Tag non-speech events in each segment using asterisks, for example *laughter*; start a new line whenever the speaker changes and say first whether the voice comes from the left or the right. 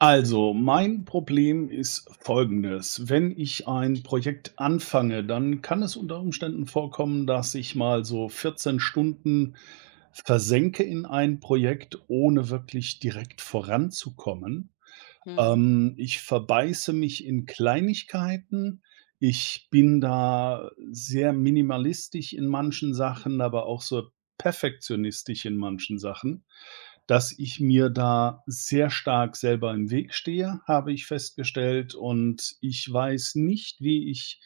right: Also, mein Problem ist folgendes. Wenn ich ein Projekt anfange, dann kann es unter Umständen vorkommen, dass ich mal so 14 Stunden versenke in ein Projekt, ohne wirklich direkt voranzukommen.
left: Mhm.
right: Ich verbeiße mich in Kleinigkeiten. Ich bin da sehr minimalistisch in manchen Sachen, aber auch so perfektionistisch in manchen Sachen, dass ich mir da sehr stark selber im Weg stehe, habe ich festgestellt. Und ich weiß nicht, wie ich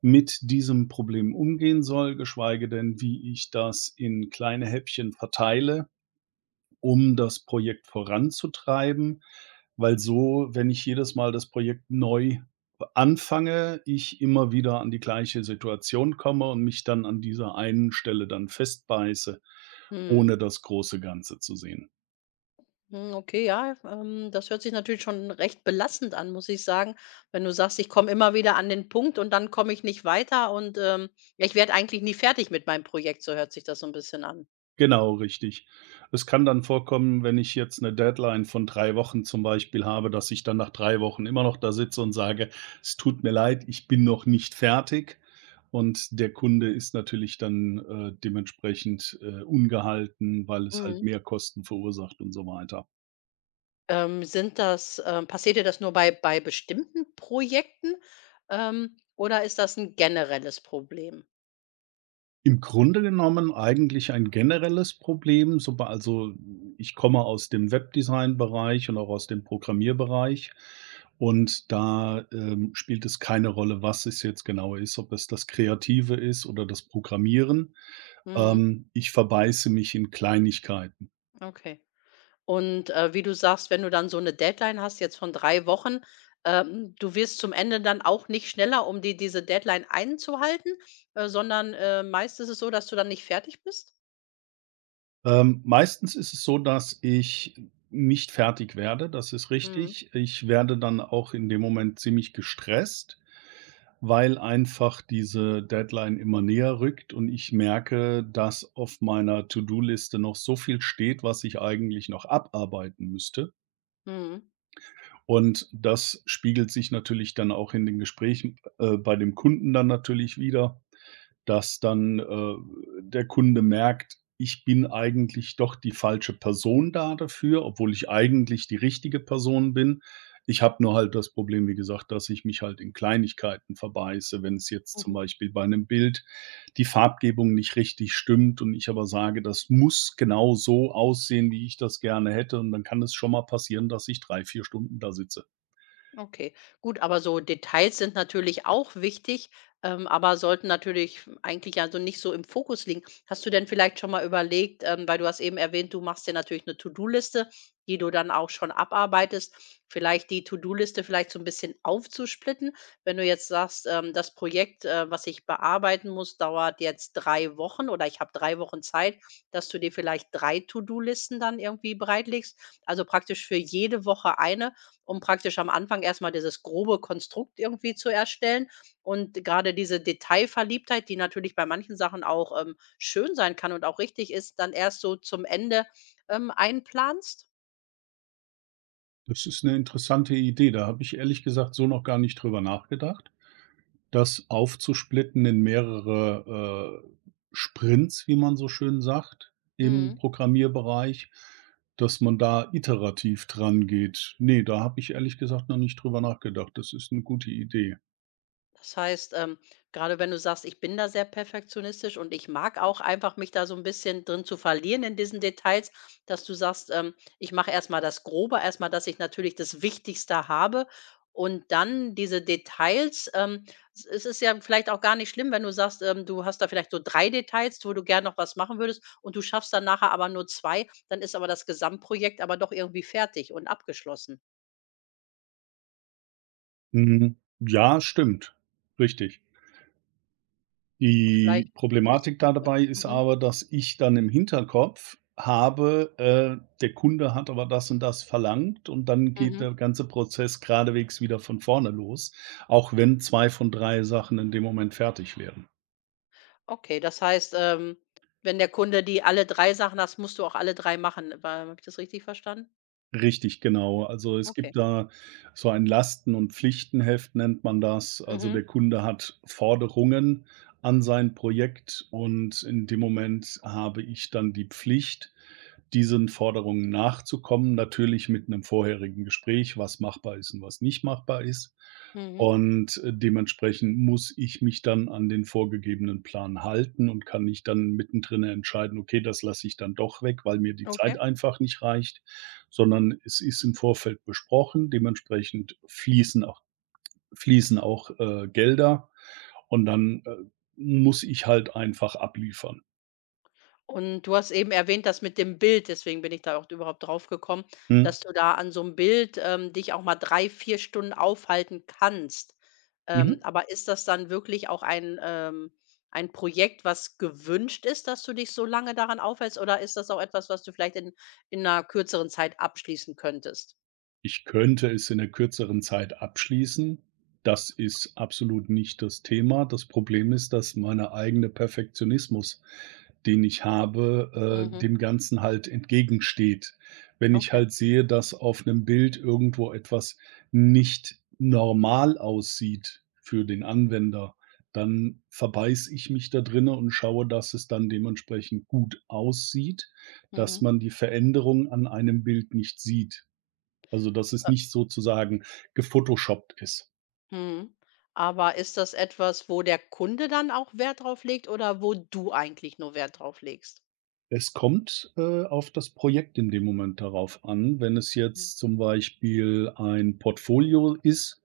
right: mit diesem Problem umgehen soll, geschweige denn, wie ich das in kleine Häppchen verteile, um das Projekt voranzutreiben, weil so, wenn ich jedes Mal das Projekt neu anfange, ich immer wieder an die gleiche Situation komme und mich dann an dieser einen Stelle dann festbeiße,
left: Mhm.
right: ohne das große Ganze zu sehen.
left: Hm, okay, ja, das hört sich natürlich schon recht belastend an, muss ich sagen. Wenn du sagst, ich komme immer wieder an den Punkt und dann komme ich nicht weiter und, ja, ich werde eigentlich nie fertig mit meinem Projekt, so hört sich das so ein bisschen an.
right: Genau, richtig. Es kann dann vorkommen, wenn ich jetzt eine Deadline von 3 Wochen zum Beispiel habe, dass ich dann nach 3 Wochen immer noch da sitze und sage: „Es tut mir leid, ich bin noch nicht fertig.“ Und der Kunde ist natürlich dann, dementsprechend, ungehalten, weil es halt
left: Mhm.
right: mehr Kosten verursacht und so weiter.
left: Sind das passiert dir das nur bei bestimmten Projekten, oder ist das ein generelles Problem?
right: Im Grunde genommen eigentlich ein generelles Problem, soba also, ich komme aus dem Webdesign-Bereich und auch aus dem Programmierbereich, und da, spielt es keine Rolle, was es jetzt genau ist, ob es das Kreative ist oder das Programmieren.
left: Mhm,
right: Ich verbeiße mich in Kleinigkeiten.
left: okay. Und, wie du sagst, wenn du dann so eine Deadline hast jetzt von 3 Wochen, du wirst zum Ende dann auch nicht schneller, um diese Deadline einzuhalten, sondern, meist ist es so, dass du dann nicht fertig bist?
right: Meistens ist es so, dass ich nicht fertig werde, das ist
left: Mhm.
right: richtig. Ich werde dann auch in dem Moment ziemlich gestresst, weil einfach diese Deadline immer näher rückt und ich merke, dass auf meiner To-do-Liste noch so viel steht, was ich eigentlich noch abarbeiten müsste.
left: Mhm.
right: Und das spiegelt sich natürlich dann auch in den Gesprächen, bei dem Kunden dann natürlich wieder, dass dann, der Kunde merkt, ich bin eigentlich doch die falsche Person da dafür, obwohl ich eigentlich die richtige Person bin. Ich habe nur halt das Problem, wie gesagt, dass ich mich halt in Kleinigkeiten verbeiße, wenn es jetzt zum
left: Mhm.
right: Beispiel bei einem Bild die Farbgebung nicht richtig stimmt und ich aber sage: „Das muss genau so aussehen, wie ich das gerne hätte“, und dann kann es schon mal passieren, dass ich 3 4 Stunden da sitze.
left: Okay, gut, aber so Details sind natürlich auch wichtig, aber sollten natürlich eigentlich also nicht so im Fokus liegen. Hast du denn vielleicht schon mal überlegt, weil du hast eben erwähnt, du machst dir natürlich eine To-Do-Liste, die du dann auch schon abarbeitest, vielleicht die To-Do-Liste vielleicht so ein bisschen aufzusplitten, wenn du jetzt sagst, das Projekt, was ich bearbeiten muss, dauert jetzt 3 Wochen oder ich habe 3 Wochen Zeit, dass du dir vielleicht drei To-Do-Listen dann irgendwie bereitlegst, also praktisch für jede Woche eine, um praktisch am Anfang erstmal dieses grobe Konstrukt irgendwie zu erstellen. Und gerade diese Detailverliebtheit, die natürlich bei manchen Sachen auch, schön sein kann und auch richtig ist, dann erst so zum Ende, einplanst?
right: Das ist eine interessante Idee. Da habe ich ehrlich gesagt so noch gar nicht drüber nachgedacht, das aufzusplitten in mehrere, Sprints, wie man so schön sagt, im
left: Mhm.
right: Programmierbereich, dass man da iterativ dran geht. Ne, da habe ich ehrlich gesagt noch nicht drüber nachgedacht. Das ist eine gute Idee.
left: Das heißt, grade wenn du sagst: „Ich bin da sehr perfektionistisch und ich mag auch einfach mich da so ein bisschen drin zu verlieren in diesen Details“, dass du sagst: „Ich mache erst mal das Grobe, erst mal, dass ich natürlich das Wichtigste habe und dann diese Details“, es ist ja vielleicht auch gar nicht schlimm, wenn du sagst, du hast da vielleicht so 3 Details, wo du gerne noch was machen würdest und du schaffst dann nachher aber nur 2, dann ist aber das Gesamtprojekt aber doch irgendwie fertig und abgeschlossen.
right: Mhm. Ja, stimmt. Richtig.
left: Vielleicht
right: Die
left: ist
right: Problematik da
left: ja,
right: dabei ist
left: mhm,
right: aber, dass ich dann im Hinterkopf habe, der Kunde hat aber das und das verlangt und dann geht
left: mhm.
right: der ganze Prozess geradewegs wieder von vorne los, auch wenn 2 von 3 Sachen in dem Moment fertig werden.
left: Okay, das heißt, wenn der Kunde die alle 3 Sachen hast, musst du auch alle 3 machen. Habe ich das richtig verstanden?
right: Richtig, genau. Also, es
left: Okay.
right: gibt da so ein Lasten und Pflichtenheft, nennt man das. Also,
left: Mhm,
right: der Kunde hat Forderungen an sein Projekt und in dem Moment habe ich dann die Pflicht, diesen Forderungen nachzukommen, natürlich mit einem vorherigen Gespräch, was machbar ist und was nicht machbar ist.
left: mhm.
right: Und, dementsprechend muss ich mich dann an den vorgegebenen Plan halten und kann nicht dann mittendrin entscheiden: „Okay, das lasse ich dann doch weg, weil mir die Zeit
left: Okay.
right: einfach nicht reicht.“ Sondern es ist im Vorfeld besprochen. Dementsprechend fließen auch Gelder und dann, muss ich halt einfach abliefern.
left: Und du hast eben erwähnt, das mit dem Bild, deswegen bin ich da auch überhaupt drauf gekommen,
right: Mhm.
left: dass du da an so einem Bild, dich auch mal 3, 4 Stunden aufhalten kannst. Ähm,
right: Mhm.
left: aber ist das dann wirklich auch ein Projekt, was gewünscht ist, dass du dich so lange daran aufhältst, oder ist das auch etwas, was du vielleicht in einer kürzeren Zeit abschließen könntest?
right: Ich könnte es in 'ner kürzeren Zeit abschließen. Das ist absolut nicht das Thema. Das Problem ist, dass meine eigene Perfektionismus, den ich habe,
left: Mhm,
right: dem Ganzen halt entgegensteht. Wenn ich
left: okay.
right: halt sehe, dass auf einem Bild irgendwo etwas nicht normal aussieht für den Anwender, dann verbeiße ich mich da drinne und schaue, dass es dann dementsprechend gut aussieht, dass
left: Mhm.
right: man die Veränderung an einem Bild nicht sieht. Also, dass es
left: Äh,
right: nicht sozusagen gefotoshoppt ist.
left: mhm. Aber ist das etwas, wo der Kunde dann auch Wert drauf legt oder wo du eigentlich nur Wert drauf legst?
right: Es kommt, auf das Projekt in dem Moment darauf an. Wenn es
left: Hm,
right: jetzt zum Beispiel ein Portfolio ist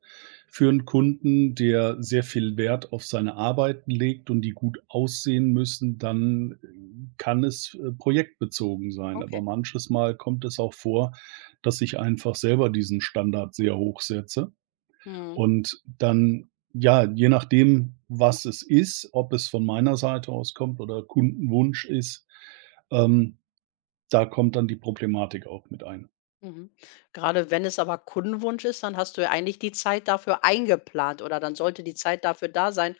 right: für einen Kunden, der sehr viel Wert auf seine Arbeiten legt und die gut aussehen müssen, dann, kann es, projektbezogen sein.
left: okay.
right: Aber manches Mal kommt es auch vor, dass ich einfach selber diesen Standard sehr hoch setze.
left: Mhm.
right: Und dann, ja, je nachdem, was es ist, ob es von meiner Seite aus kommt oder Kundenwunsch ist, ähm, da kommt dann die Problematik auch mit ein.
left: Mhm. Gerade wenn es aber Kundenwunsch ist, dann hast du ja eigentlich die Zeit dafür eingeplant oder dann sollte die Zeit dafür da sein.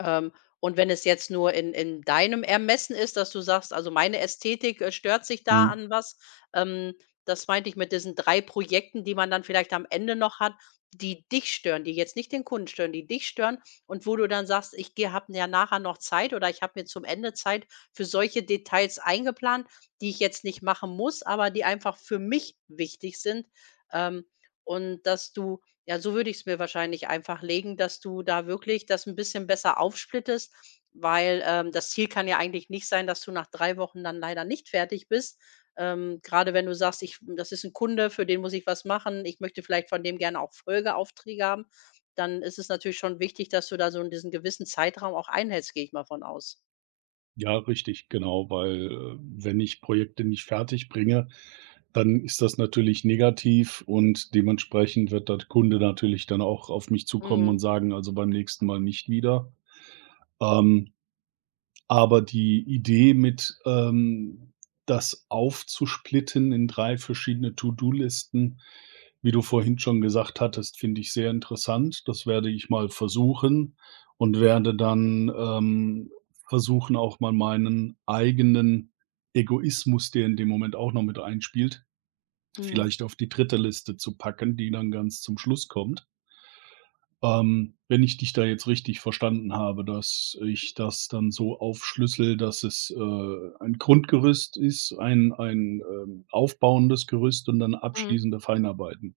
left: Ähm, und wenn es jetzt nur in, deinem Ermessen ist, dass du sagst, also meine Ästhetik stört sich da
right: Mhm.
left: an was, ähm, das meinte ich mit diesen drei Projekten, die man dann vielleicht am Ende noch hat, die dich stören, die jetzt nicht den Kunden stören, die dich stören und wo du dann sagst, ich habe ja nachher noch Zeit oder ich habe mir zum Ende Zeit für solche Details eingeplant, die ich jetzt nicht machen muss, aber die einfach für mich wichtig sind. Ähm, und dass du, ja, so würde ich es mir wahrscheinlich einfach legen, dass du da wirklich das ein bisschen besser aufsplittest, weil, das Ziel kann ja eigentlich nicht sein, dass du nach 3 Wochen dann leider nicht fertig bist. Grade wenn du sagst: „Ich das ist ein Kunde, für den muss ich was machen. Ich möchte vielleicht von dem gerne auch Folgeaufträge haben.“ Dann ist es natürlich schon wichtig, dass du da so in diesen gewissen Zeitraum auch einhältst, gehe ich mal von aus.
right: Ja, richtig, genau, weil, wenn ich Projekte nicht fertig bringe, dann ist das natürlich negativ und dementsprechend wird der Kunde natürlich dann auch auf mich zukommen und
left: Mhm,
right: sagen: „Also, beim nächsten Mal nicht wieder.“ Ähm Aber die Idee mit, das aufzusplitten in 3 verschiedene To-do-Listen, wie du vorhin schon gesagt hattest, finde ich sehr interessant. Das werde ich mal versuchen und werde dann, versuchen, auch mal meinen eigenen Egoismus, der in dem Moment auch noch mit einspielt,
left: mhm,
right: vielleicht auf die dritte Liste zu packen, die dann ganz zum Schluss kommt. Wenn ich dich da jetzt richtig verstanden habe, dass ich das dann so aufschlüssel, dass es, ein Grundgerüst ist, ein aufbauendes Gerüst und dann
left: mhm.
right: abschließende Feinarbeiten.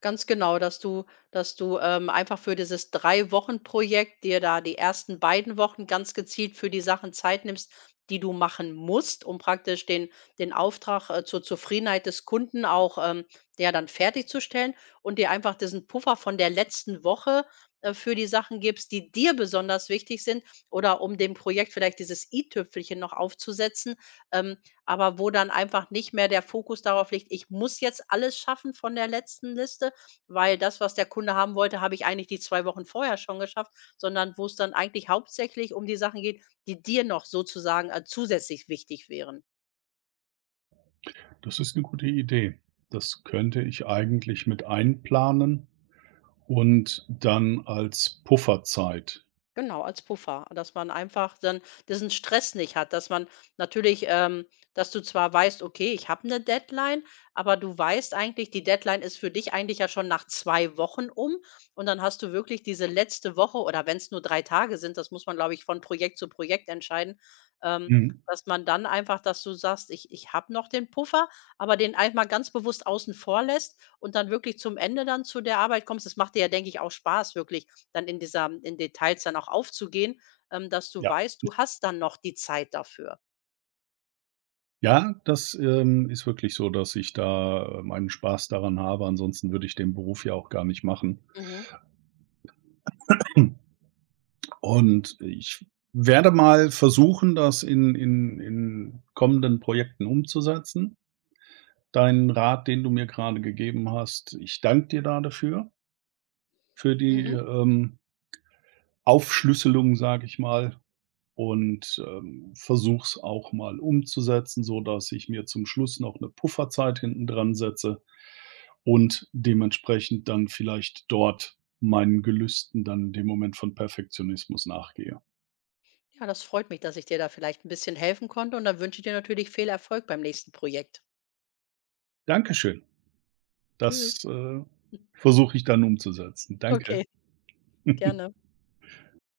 left: Ganz genau, dass du, einfach für dieses 3 Wochen-Projekt dir da die ersten beiden Wochen ganz gezielt für die Sachen Zeit nimmst, die du machen musst, um praktisch den Auftrag, zur Zufriedenheit des Kunden auch, ja, dann fertigzustellen und dir einfach diesen Puffer von der letzten Woche, für die Sachen gibst, die dir besonders wichtig sind oder um dem Projekt vielleicht dieses i-Tüpfelchen noch aufzusetzen, ähm, aber wo dann einfach nicht mehr der Fokus darauf liegt: „Ich muss jetzt alles schaffen von der letzten Liste“, weil das, was der Kunde haben wollte, habe ich eigentlich die 2 Wochen vorher schon geschafft, sondern wo es dann eigentlich hauptsächlich um die Sachen geht, die dir noch sozusagen, zusätzlich wichtig wären.
right: Das ist eine gute Idee. Das könnte ich eigentlich mit einplanen und dann als Pufferzeit.
left: Genau, als Puffer, dass man einfach dann diesen Stress nicht hat, dass man natürlich dass du zwar weißt: „Okay, ich habe eine Deadline“, aber du weißt eigentlich, die Deadline ist für dich eigentlich ja schon nach 2 Wochen um und dann hast du wirklich diese letzte Woche oder wenn es nur 3 Tage sind, das muss man, glaube ich, von Projekt zu Projekt entscheiden, ähm,
right: Mhm,
left: dass man dann einfach dass du sagst: „Ich habe noch den Puffer“, aber den einmal ganz bewusst außen vor lässt und dann wirklich zum Ende dann zu der Arbeit kommst. Das macht dir ja, denke ich, auch Spaß wirklich, dann in dieser in Details dann auch aufzugehen, dass du
right: ja.
left: weißt, du hast dann noch die Zeit dafür.
right: Ja, das, ist wirklich so, dass ich da, meinen Spaß daran habe. Ansonsten würde ich den Beruf ja auch gar nicht machen.
left: Mhm.
right: *clears throat* Und ich werde mal versuchen, das in kommenden Projekten umzusetzen. Deinen Rat, den du mir gerade gegeben hast, ich danke dir da dafür, für die,
left: Mhm.
right: Aufschlüsselung, sage ich mal, und, versuche auch mal umzusetzen, so dass ich mir zum Schluss noch eine Pufferzeit hinten dran setze und dementsprechend dann vielleicht dort meinen Gelüsten dann in dem Moment von Perfektionismus nachgehe.
left: Ja, das freut mich, dass ich dir da vielleicht ein bisschen helfen konnte und dann wünsche ich dir natürlich viel Erfolg beim nächsten Projekt.
right: Dankeschön.
left: Tschüss.
right: Das,
left: *laughs*
right: versuche ich dann umzusetzen. Danke.
left: Okay, gerne.